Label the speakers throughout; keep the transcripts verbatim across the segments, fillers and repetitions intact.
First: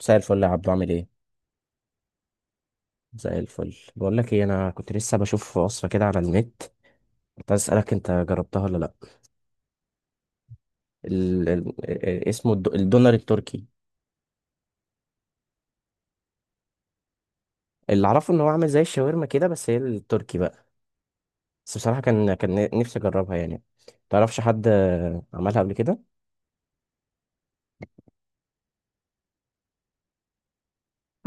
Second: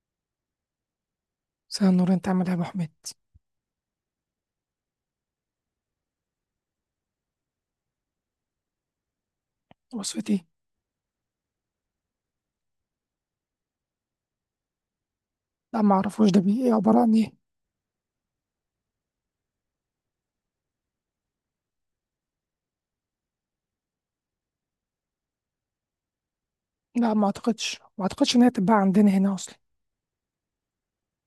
Speaker 1: مساء الفل يا عبدو، عامل ايه؟
Speaker 2: مساء النور، انت عامل ايه يا ابو حميد؟
Speaker 1: مساء الفل. بقول لك ايه، انا كنت لسه بشوف وصفه كده على النت. كنت عايز اسالك انت جربتها ولا لا.
Speaker 2: وصفتي؟
Speaker 1: ال... ال... اسمه الد... الدونر التركي.
Speaker 2: لا، ما اعرفوش، ده بي ايه؟ عباره عن ايه؟
Speaker 1: اللي اعرفه ان هو عامل زي الشاورما كده، بس هي التركي بقى. بس بصراحه كان كان نفسي اجربها يعني. تعرفش حد عملها قبل كده؟
Speaker 2: لا، ما اعتقدش ما اعتقدش ان هي تتباع عندنا هنا اصلا.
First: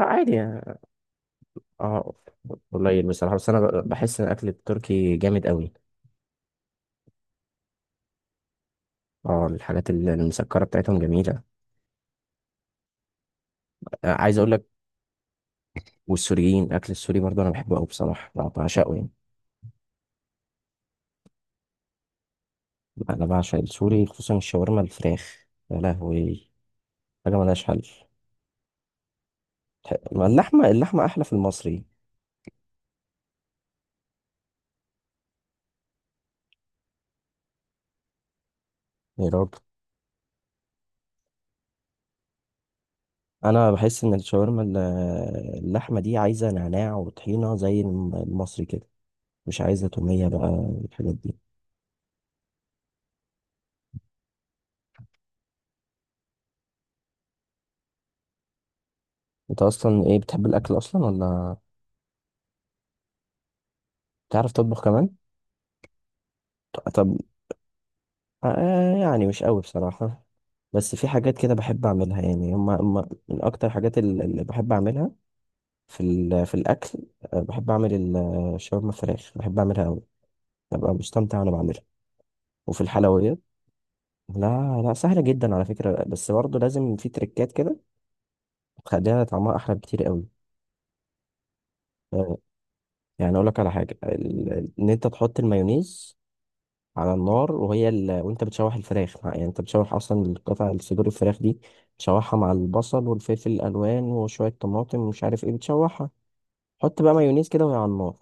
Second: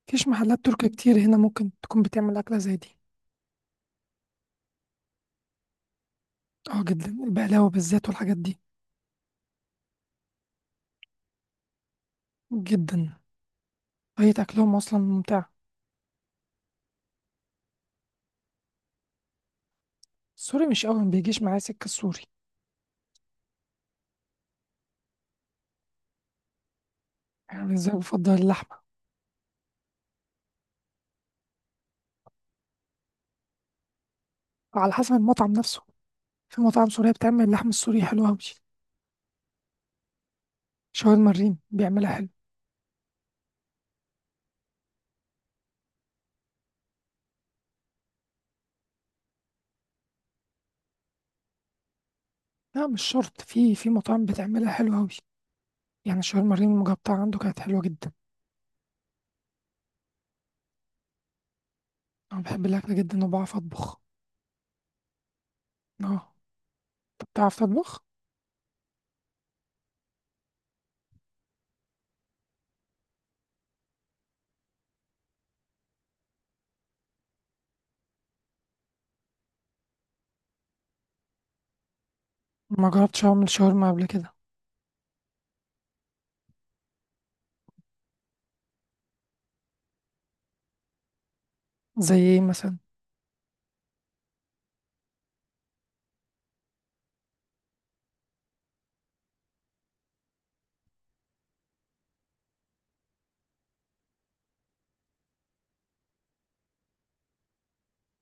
Speaker 1: لا
Speaker 2: مفيش
Speaker 1: عادي
Speaker 2: محلات
Speaker 1: يعني.
Speaker 2: تركي كتير هنا ممكن تكون
Speaker 1: اه،
Speaker 2: بتعمل اكله زي دي.
Speaker 1: قليل بصراحه، بس انا ب- بحس ان الاكل التركي جامد قوي.
Speaker 2: اه جدا، البقلاوه بالذات والحاجات دي.
Speaker 1: اه، الحاجات ال- المسكره بتاعتهم جميله.
Speaker 2: جدا.
Speaker 1: آه، عايز
Speaker 2: طريقه
Speaker 1: اقول
Speaker 2: اكلهم
Speaker 1: لك،
Speaker 2: اصلا ممتع.
Speaker 1: والسوريين الاكل السوري برضه انا بحبه قوي بصراحه، بعشقه يعني.
Speaker 2: السوري مش قوي، ما بيجيش معايا سكه السوري.
Speaker 1: انا بعشق السوري، خصوصا الشاورما الفراخ، يا لهوي، حاجه ملهاش
Speaker 2: يعني
Speaker 1: حل.
Speaker 2: ازاي؟ بفضل اللحمه.
Speaker 1: تح- ما اللحمه، اللحمه احلى في المصري.
Speaker 2: على حسب المطعم نفسه. في مطاعم سوريه بتعمل اللحم السوري حلو قوي.
Speaker 1: يا راجل،
Speaker 2: شاورما الريم بيعملها حلو.
Speaker 1: انا بحس ان الشاورما ال- اللحمه دي عايزه نعناع وطحينه زي الم- المصري كده، مش عايزه توميه بقى والحاجات دي.
Speaker 2: لا مش شرط، في في مطاعم بتعملها حلو قوي. يعني شاورما الريم المجبطه عنده كانت حلوه جدا.
Speaker 1: انت اصلا ايه، بتحب الاكل اصلا ولا؟
Speaker 2: أنا بحب الأكل جدا وبعرف أطبخ.
Speaker 1: بتعرف تطبخ كمان؟
Speaker 2: أه.
Speaker 1: طب،
Speaker 2: أنت بتعرف تطبخ؟
Speaker 1: آه يعني مش قوي بصراحه، بس في حاجات كده بحب اعملها، يعني هما هما من اكتر حاجات ال- اللي بحب اعملها في ال- في الاكل. آه، بحب اعمل ال- الشاورما فراخ، بحب اعملها قوي، ببقى مستمتع وانا بعملها. وفي
Speaker 2: ما جربتش
Speaker 1: الحلويات،
Speaker 2: أعمل شاورما قبل كده.
Speaker 1: لا لا، سهله جدا على فكره، بس برضه لازم في تريكات كده تخليها طعمها احلى بكتير قوي.
Speaker 2: زي
Speaker 1: آه،
Speaker 2: إيه مثلا؟
Speaker 1: يعني اقول لك على حاجه، ال- ان انت تحط المايونيز على النار، وهي ال... وانت بتشوح الفراخ مع- يعني انت بتشوح اصلا القطع، الصدور الفراخ دي تشوحها مع البصل والفلفل الالوان وشويه طماطم ومش عارف ايه، بتشوحها، حط بقى مايونيز كده وهي على النار.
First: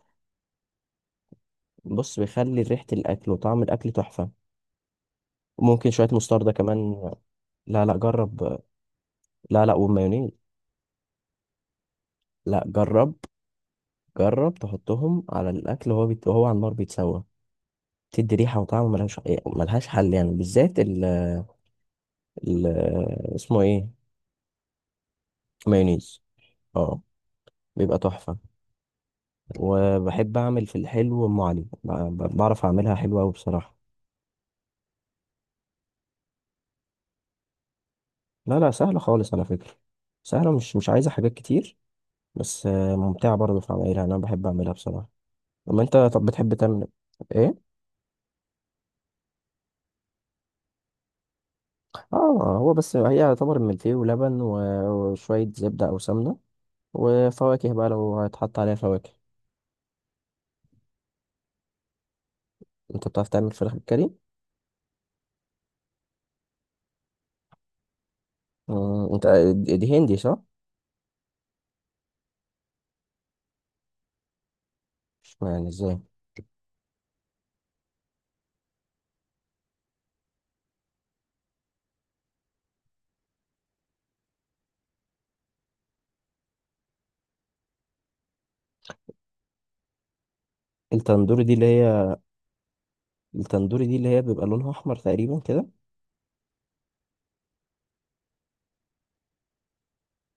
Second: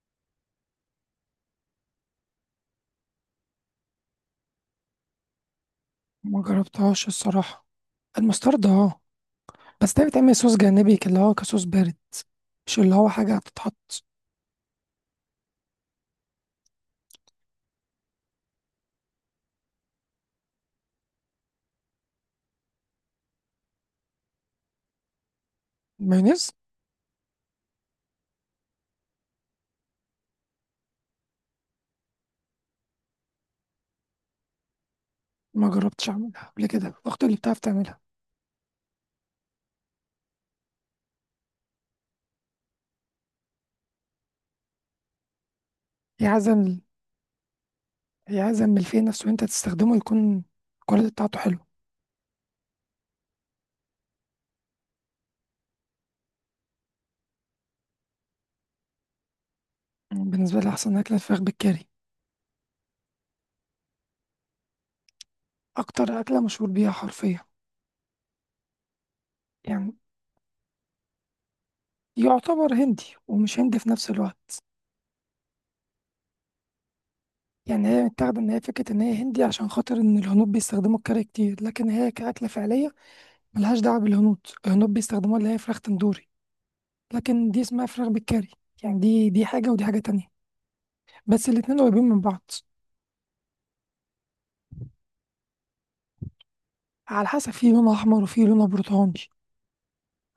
Speaker 1: بص، بيخلي ريحه الاكل وطعم الاكل تحفه. ممكن شوية
Speaker 2: ما
Speaker 1: مستردة
Speaker 2: جربتهاش
Speaker 1: كمان.
Speaker 2: الصراحة.
Speaker 1: لا لا، جرب.
Speaker 2: المسترد أه.
Speaker 1: لا لا،
Speaker 2: بس ده
Speaker 1: والمايونيز.
Speaker 2: بيتعمل صوص جانبي كده، اللي هو كصوص بارد.
Speaker 1: لا
Speaker 2: مش اللي هو
Speaker 1: جرب،
Speaker 2: حاجة هتتحط.
Speaker 1: جرب تحطهم على الأكل وهو بيت... وهو على النار بيتسوى. تدي ريحة وطعم ملهاش، ملهاش حل، يعني بالذات ال... ال... اسمه ايه، مايونيز.
Speaker 2: مايونيز.
Speaker 1: اه، بيبقى تحفة. وبحب أعمل في الحلو أم علي، ب... ب- بعرف أعملها حلوة أوي بصراحة.
Speaker 2: ما جربتش أعملها قبل كده، أختي اللي بتعرف تعملها.
Speaker 1: لا لا، سهلة خالص على فكرة، سهلة، مش مش عايزة حاجات كتير، بس آه، ممتعة برضه في عملها، أنا بحب أعملها بصراحة. أما أنت طب،
Speaker 2: هي عايزة
Speaker 1: بتحب
Speaker 2: ال-
Speaker 1: تعمل إيه؟
Speaker 2: هي عايزة من الفيه نفسه وأنت تستخدمه يكون الكواليتي بتاعته حلو.
Speaker 1: اه، هو بس هي يعتبر ملفيه ولبن و- وشوية زبدة أو سمنة وفواكه بقى لو هيتحط عليها فواكه.
Speaker 2: بالنسبة لي أحسن أكلة الفراخ بالكاري.
Speaker 1: انت بتعرف تعمل فراخ بالكاري؟
Speaker 2: أكتر أكلة مشهور بيها حرفيا.
Speaker 1: مم، انت، دي
Speaker 2: يعني
Speaker 1: دي هندي صح؟
Speaker 2: يعتبر هندي ومش هندي في نفس الوقت.
Speaker 1: مش معنى ازاي؟
Speaker 2: يعني هي متاخدة إن هي فكرة إن هي هندي عشان خاطر إن الهنود بيستخدموا الكاري كتير، لكن هي كأكلة فعلية ملهاش دعوة بالهنود. الهنود بيستخدموها اللي هي فراخ تندوري، لكن دي اسمها فراخ بالكاري. يعني دي دي حاجة ودي حاجة تانية.
Speaker 1: التندوري
Speaker 2: بس
Speaker 1: دي اللي
Speaker 2: الاتنين قريبين
Speaker 1: هي،
Speaker 2: من بعض.
Speaker 1: التندوري دي اللي هي بيبقى لونها أحمر تقريبا كده.
Speaker 2: على حسب، في لون أحمر وفي لون برتقاني،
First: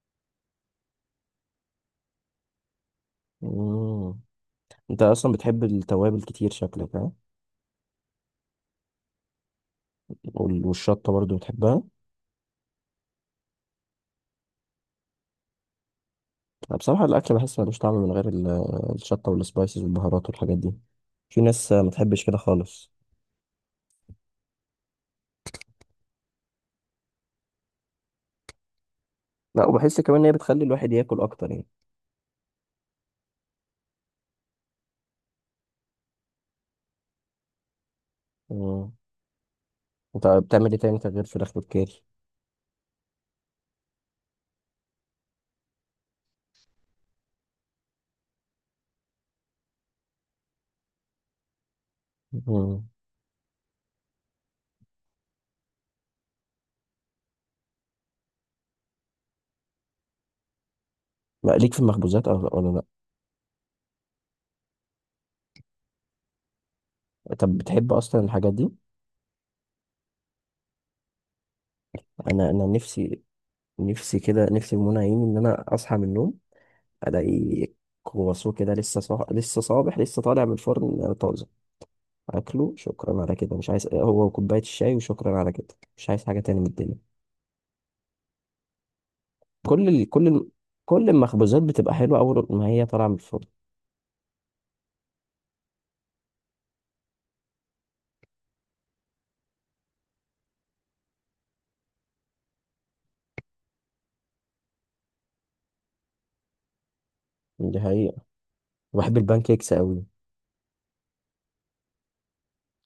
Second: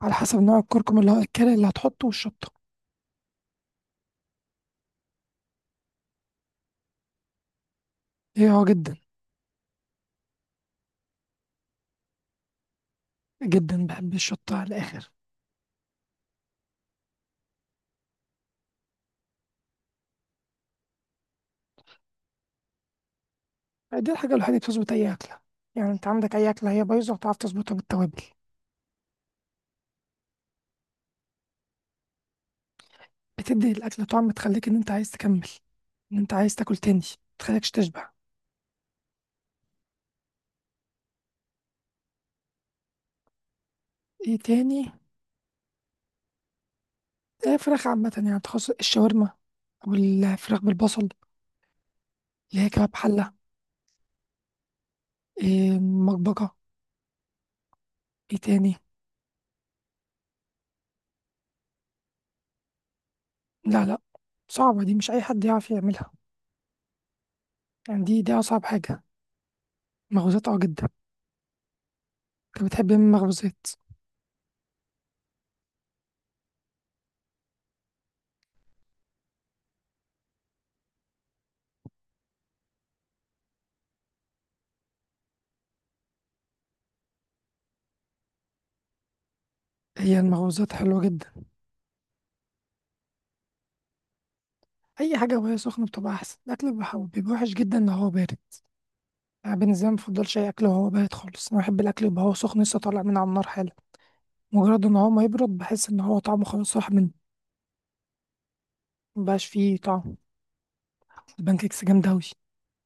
Speaker 2: على حسب نوع الكركم اللي هو الكاري اللي هتحطه والشطة.
Speaker 1: مم. انت أصلا بتحب التوابل كتير شكلك، ها؟
Speaker 2: هي اه جدا.
Speaker 1: وال- والشطة برضو بتحبها؟
Speaker 2: جدا، بحب الشطة على الآخر.
Speaker 1: أنا بصراحة الأكل بحس ملوش طعم من غير ال- الشطة والسبايسز والبهارات والحاجات دي، في ناس ما تحبش كده خالص.
Speaker 2: دي الحاجة الوحيدة اللي بتظبط أي أكلة. يعني أنت عندك أي أكلة هي بايظة وتعرف تظبطها بالتوابل.
Speaker 1: لا، وبحس كمان ان هي بتخلي الواحد ياكل اكتر يعني.
Speaker 2: بتدي الأكلة طعم، تخليك إن أنت عايز تكمل، إن أنت عايز تاكل تاني، متخليكش تشبع.
Speaker 1: مم. انت بتعمل ايه تاني غير فراخ بالكاري؟
Speaker 2: إيه تاني؟ إيه، فراخ عامة يعني، تخص الشاورما أو الفراخ بالبصل اللي هي
Speaker 1: مم.
Speaker 2: كباب حلة، إيه مطبقة. إيه تاني؟
Speaker 1: لا ليك في المخبوزات أو، ولا لا؟
Speaker 2: لا لا، صعبة دي مش أي حد يعرف يعملها.
Speaker 1: طب بتحب
Speaker 2: يعني
Speaker 1: اصلا
Speaker 2: دي دي
Speaker 1: الحاجات
Speaker 2: أصعب
Speaker 1: دي؟
Speaker 2: حاجة. مخبوزات أه، جدا.
Speaker 1: انا
Speaker 2: أنت
Speaker 1: انا
Speaker 2: بتحب إيه من
Speaker 1: نفسي،
Speaker 2: المخبوزات؟
Speaker 1: نفسي كده، نفسي في منى عيني ان انا اصحى من النوم الاقي كرواسون كده لسه صح... لسه صابح، لسه طالع من الفرن طازه، اكله، شكرا على كده، مش عايز هو وكوبايه الشاي وشكرا على كده، مش عايز حاجه تاني من الدنيا. كل ال...
Speaker 2: هي
Speaker 1: كل ال...
Speaker 2: المخبوزات حلوة
Speaker 1: كل
Speaker 2: جدا.
Speaker 1: المخبوزات بتبقى حلوه اول ما هي طالعه من الفرن.
Speaker 2: أي حاجة وهي سخنة بتبقى أحسن، الأكل بيبقى بيبقى وحش جدا لو هو بارد. أنا بالنسبة لي مفضلش أي أكل وهو بارد خالص، أنا بحب الأكل يبقى هو سخن لسه طالع من على النار حالا. مجرد ان هو ما يبرد بحس ان هو طعمه خلاص راح منه،
Speaker 1: دي حقيقه، بحب البان
Speaker 2: مبقاش
Speaker 1: كيكس
Speaker 2: فيه
Speaker 1: قوي.
Speaker 2: طعم. البانكيكس جامدة أوي.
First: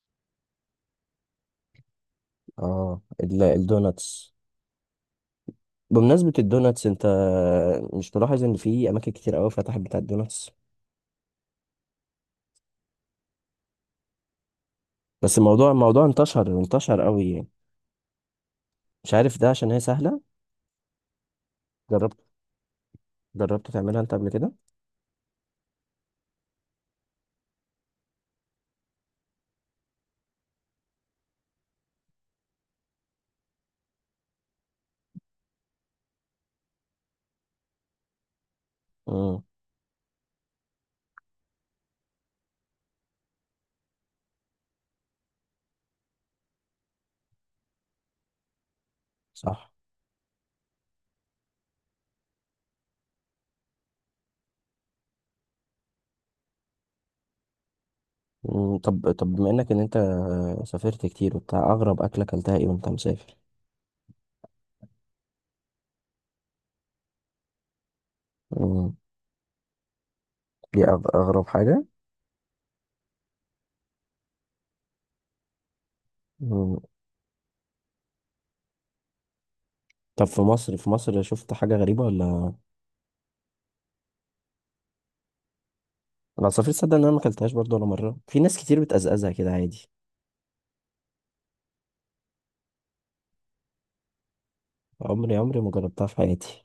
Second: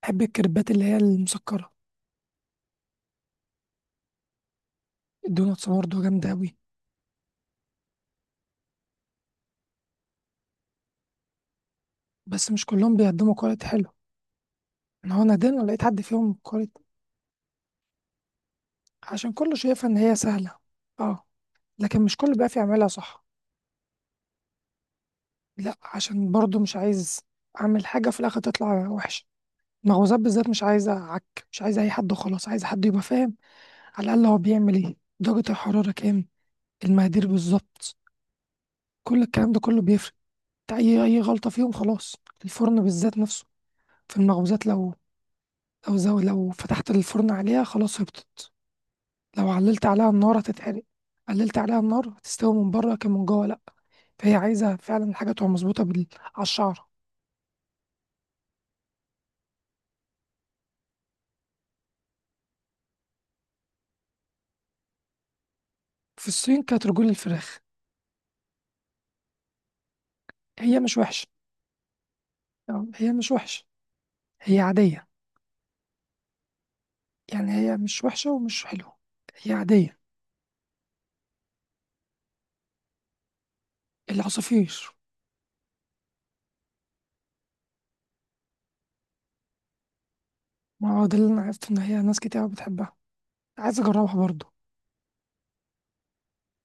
Speaker 2: بحب الكريبات اللي هي المسكرة.
Speaker 1: اه، ال- الدوناتس،
Speaker 2: الدوناتس برضه جامدة
Speaker 1: بمناسبة
Speaker 2: أوي.
Speaker 1: الدوناتس انت مش ملاحظ ان في اماكن كتير قوي فتحت بتاع الدوناتس؟
Speaker 2: بس مش كلهم بيقدموا كواليتي حلو. أنا هو
Speaker 1: بس
Speaker 2: نادرا
Speaker 1: الموضوع
Speaker 2: لقيت حد
Speaker 1: الموضوع
Speaker 2: فيهم
Speaker 1: انتشر
Speaker 2: كواليتي.
Speaker 1: انتشر قوي يعني، مش
Speaker 2: عشان
Speaker 1: عارف ده
Speaker 2: كله
Speaker 1: عشان هي
Speaker 2: شايفها إن هي
Speaker 1: سهلة.
Speaker 2: سهلة. اه. لكن مش
Speaker 1: جربت،
Speaker 2: كله بقى يعملها صح.
Speaker 1: جربت تعملها انت قبل كده؟
Speaker 2: لا، عشان برضه مش عايز أعمل حاجة في الآخر تطلع وحشة. المخبوزات بالذات مش عايزة عك، مش عايزة أي حد وخلاص، عايزة حد يبقى فاهم على الأقل هو بيعمل إيه، درجة الحرارة كام، المقادير بالظبط. كل
Speaker 1: امم.
Speaker 2: الكلام ده كله بيفرق. انت اي اي غلطه فيهم خلاص. الفرن بالذات نفسه في المخبوزات، لو لو زو لو فتحت الفرن عليها خلاص هبطت. لو
Speaker 1: صح.
Speaker 2: عللت عليها النار هتتحرق، قللت عليها النار هتستوي من بره كان من جوه لا. فهي عايزه فعلا الحاجه تبقى مظبوطه بال... على الشعره.
Speaker 1: مم. طب طب بما انك ان انت سافرت كتير وبتاع، اغرب اكلة اكلتها ايه وانت مسافر؟
Speaker 2: في الصين كانت رجول الفراخ.
Speaker 1: امم،
Speaker 2: هي
Speaker 1: دي
Speaker 2: مش
Speaker 1: أغ-
Speaker 2: وحشه.
Speaker 1: اغرب حاجة.
Speaker 2: تمام؟ هي مش وحشه، هي عاديه.
Speaker 1: مم.
Speaker 2: يعني هي مش وحشه ومش حلوه، هي عاديه.
Speaker 1: طب في مصر، في مصر شفت حاجة غريبة ولا؟
Speaker 2: العصافير.
Speaker 1: انا سافرت، صدق ان انا ما اكلتهاش برضه ولا مرة، في ناس كتير بتقزقزها كده عادي.
Speaker 2: ما هو ده اللي انا عرفت ان هي ناس كتير بتحبها، عايز اجربها برضو.
Speaker 1: عمري عمري ما جربتها في حياتي.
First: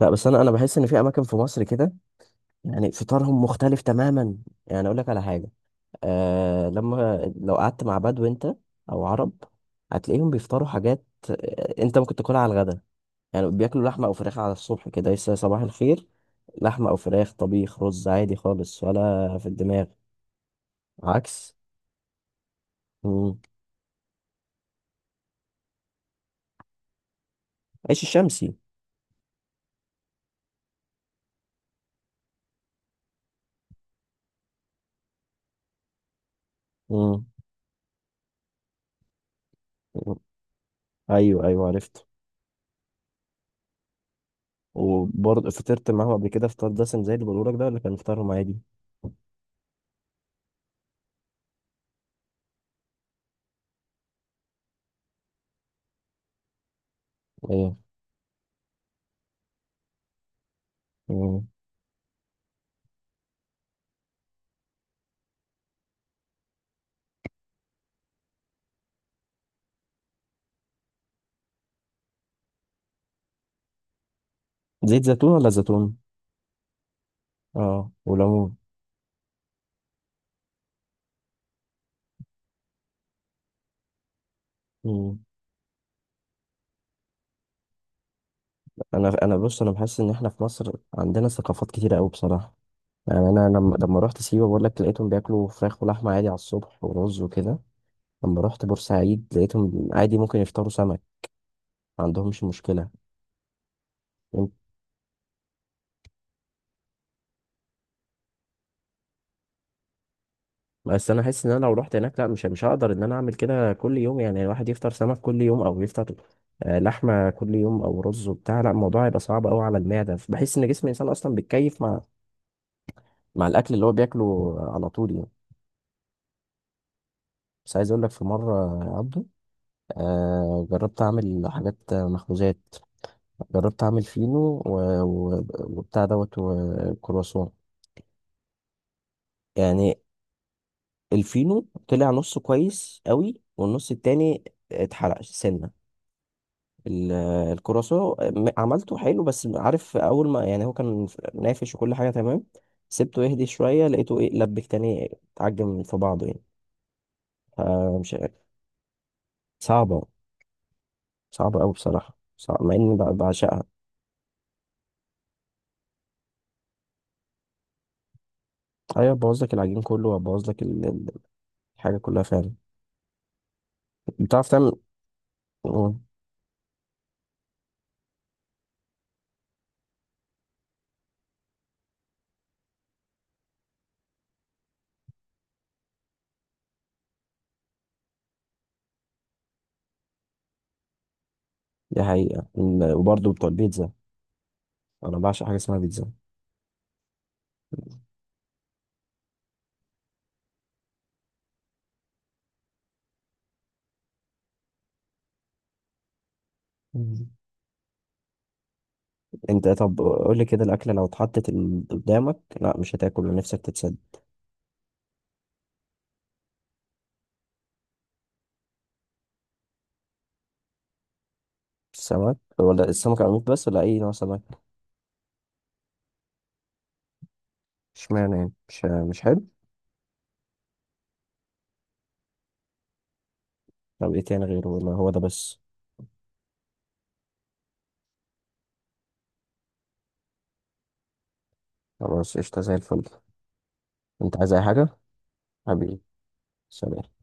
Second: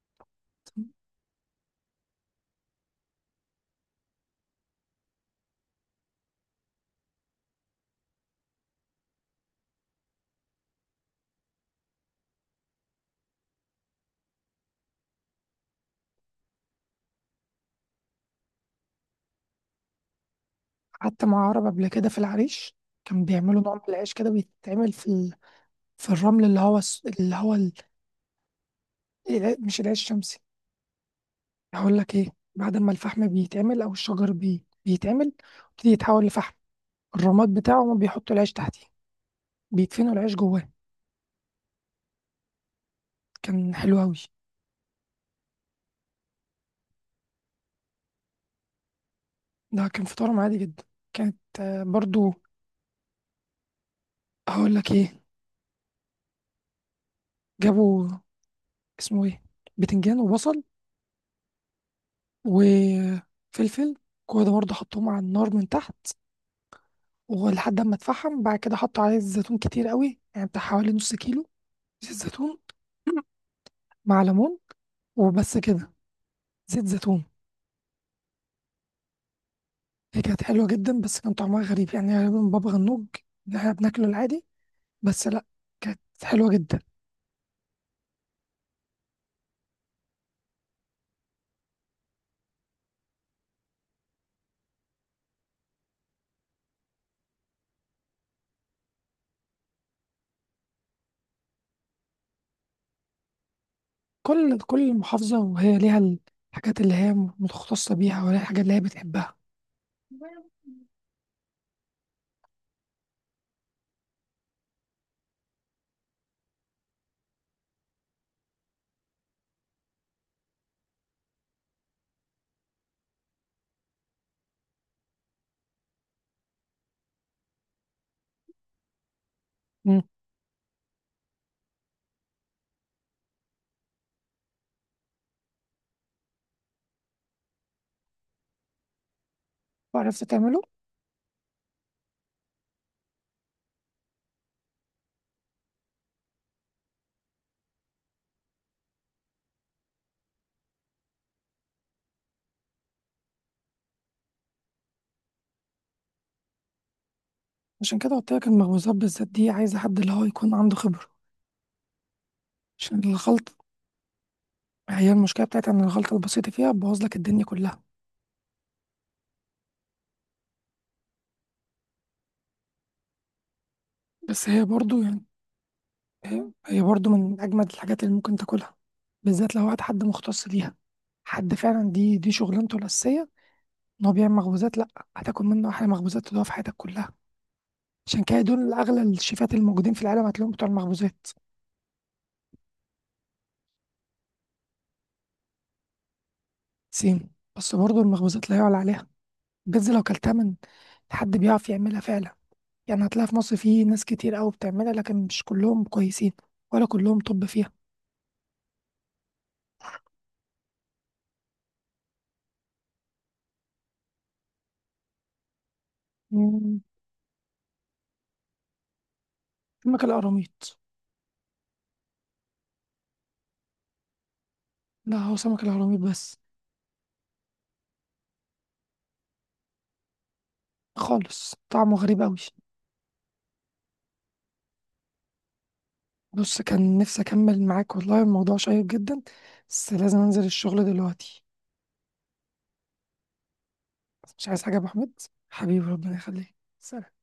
Speaker 1: لا بس انا انا بحس ان في اماكن في مصر كده يعني فطارهم مختلف تماما. يعني اقول لك على حاجه، آه، لما لو قعدت مع بدو انت او عرب هتلاقيهم بيفطروا حاجات، آه، انت ممكن تاكلها على الغدا، يعني بياكلوا لحمه او فراخ على الصبح كده لسه صباح الخير، لحمه او فراخ، طبيخ، رز، عادي خالص ولا في الدماغ.
Speaker 2: قعدت مع
Speaker 1: عكس.
Speaker 2: عرب قبل كده في العريش. كان
Speaker 1: مم.
Speaker 2: بيعملوا نوع من العيش كده، بيتعمل في ال... في الرمل اللي هو الس- اللي هو ال...
Speaker 1: عيش الشمسي.
Speaker 2: الع- مش العيش الشمسي. هقول لك ايه، بعد ما الفحم بيتعمل او الشجر بي... بيتعمل يبتدي يتحول لفحم،
Speaker 1: مم.
Speaker 2: الرماد بتاعه هما بيحطوا العيش تحتيه، بيدفنوا
Speaker 1: مم.
Speaker 2: العيش جواه.
Speaker 1: ايوه ايوه، عرفت.
Speaker 2: كان حلو قوي.
Speaker 1: وبرضه فطرت معاهم قبل كده فطار دسم زي اللي بقوله لك ده ولا كان فطارهم عادي؟
Speaker 2: ده كان فطارهم عادي جدا. كانت آه، برضو، هقول لك ايه، جابوا اسمه ايه، بتنجان وبصل
Speaker 1: ايوه.
Speaker 2: وفلفل، كل ده برضه حطوهم على النار من تحت، ولحد ما اتفحم بعد كده حط عليه الزيتون كتير قوي يعني بتاع حوالي نص كيلو زيت زيتون مع ليمون
Speaker 1: زيت زيتون ولا
Speaker 2: وبس كده.
Speaker 1: زيتون؟
Speaker 2: زيت زيتون.
Speaker 1: اه وليمون.
Speaker 2: هي كانت حلوة جدا بس كان طعمها غريب، يعني غالبا بابا غنوج اللي احنا بناكله العادي،
Speaker 1: مم.
Speaker 2: بس لا كانت حلوة جدا.
Speaker 1: انا انا بص، انا بحس ان احنا في مصر عندنا ثقافات كتيره قوي بصراحه. يعني انا لما لما رحت سيوه، بقول لك، لقيتهم بياكلوا فراخ ولحمه عادي على الصبح ورز وكده. لما رحت بورسعيد، لقيتهم عادي ممكن يفطروا سمك، ما عندهمش مشكله. يم-
Speaker 2: كل كل محافظة وهي ليها الحاجات اللي هي متخصصة بيها، ولا الحاجات اللي هي بتحبها.
Speaker 1: بس انا حاسس ان انا لو رحت هناك، لا، مش مش هقدر ان انا اعمل كده كل يوم، يعني الواحد يفطر سمك كل يوم او يفطر آه، لحمه كل يوم او رز وبتاع، لا، الموضوع هيبقى صعب قوي على المعده. بحس ان جسم الانسان اصلا بيتكيف مع مع الاكل اللي هو بياكله على طول يعني. بس عايز اقول لك، في مره يا عبده،
Speaker 2: مم.
Speaker 1: آه جربت اعمل حاجات مخبوزات، جربت اعمل فينو و... و... وبتاع دوت وكرواسون يعني.
Speaker 2: وعرفت تعمله؟
Speaker 1: الفينو طلع نصه كويس قوي، والنص التاني اتحرق سنه. ال- الكرواسون م- عملته حلو، بس عارف، اول ما يعني هو كان نافش وكل حاجه تمام، سبته يهدي شويه لقيته ايه، لبك تاني، اتعجن في بعضه يعني،
Speaker 2: عشان
Speaker 1: فمش.
Speaker 2: كده قلت لك المخبوزات بالذات دي عايزة حد
Speaker 1: صعبه،
Speaker 2: اللي هو يكون عنده خبرة.
Speaker 1: صعبة أوي بصراحة، صعب مع إني
Speaker 2: عشان
Speaker 1: بع-
Speaker 2: الخلط،
Speaker 1: بعشقها.
Speaker 2: هي المشكلة بتاعتي ان الخلطة البسيطة فيها بوظ لك الدنيا كلها.
Speaker 1: أيوة، بوظ لك العجين كله وبوظ لك ال- ال- الحاجة كلها فعلا. بتعرف
Speaker 2: بس هي
Speaker 1: تعمل؟
Speaker 2: برضو يعني،
Speaker 1: مم.
Speaker 2: هي برضو من أجمد الحاجات اللي ممكن تاكلها، بالذات لو وقت حد مختص ليها، حد فعلا دي دي شغلانته الأساسية إن هو بيعمل مخبوزات، لأ هتاكل منه أحلى مخبوزات تدوقها في حياتك كلها. عشان كده دول أغلى الشيفات الموجودين في العالم هتلاقيهم بتوع المخبوزات.
Speaker 1: دي حقيقة. ال- وبرضه بتوع البيتزا، أنا بعشق حاجة اسمها بيتزا.
Speaker 2: سيم. بس برضو المخبوزات لا يعلى عليها. بيتزا لو كلتها من حد بيعرف يعملها فعلا، يعني هتلاقي في مصر في ناس كتير أوي بتعملها لكن مش كلهم كويسين، ولا كلهم
Speaker 1: مم.
Speaker 2: طب فيها.
Speaker 1: أنت طب قول لي كده، الأكلة لو اتحطت ال- قدامك، لا مش هتاكل نفسك تتسد؟
Speaker 2: مم، سمك القراميط.
Speaker 1: السمك ولا السمك عميق بس ولا أي نوع سمك؟
Speaker 2: لا هو سمك القراميط بس.
Speaker 1: اشمعنى يعني، مش مش حلو؟
Speaker 2: خالص طعمه غريب أوي.
Speaker 1: طب إيه تاني غيره ولا هو ده بس؟
Speaker 2: بص، كان نفسي أكمل معاك والله الموضوع شيق جدا، بس لازم أنزل الشغل دلوقتي.
Speaker 1: خلاص، قشطة زي الفل، أنت
Speaker 2: مش
Speaker 1: عايز أي
Speaker 2: عايز حاجة يا أبو
Speaker 1: حاجة؟
Speaker 2: حميد، حبيبي
Speaker 1: حبيبي،
Speaker 2: ربنا يخليك، سلام.
Speaker 1: سلام.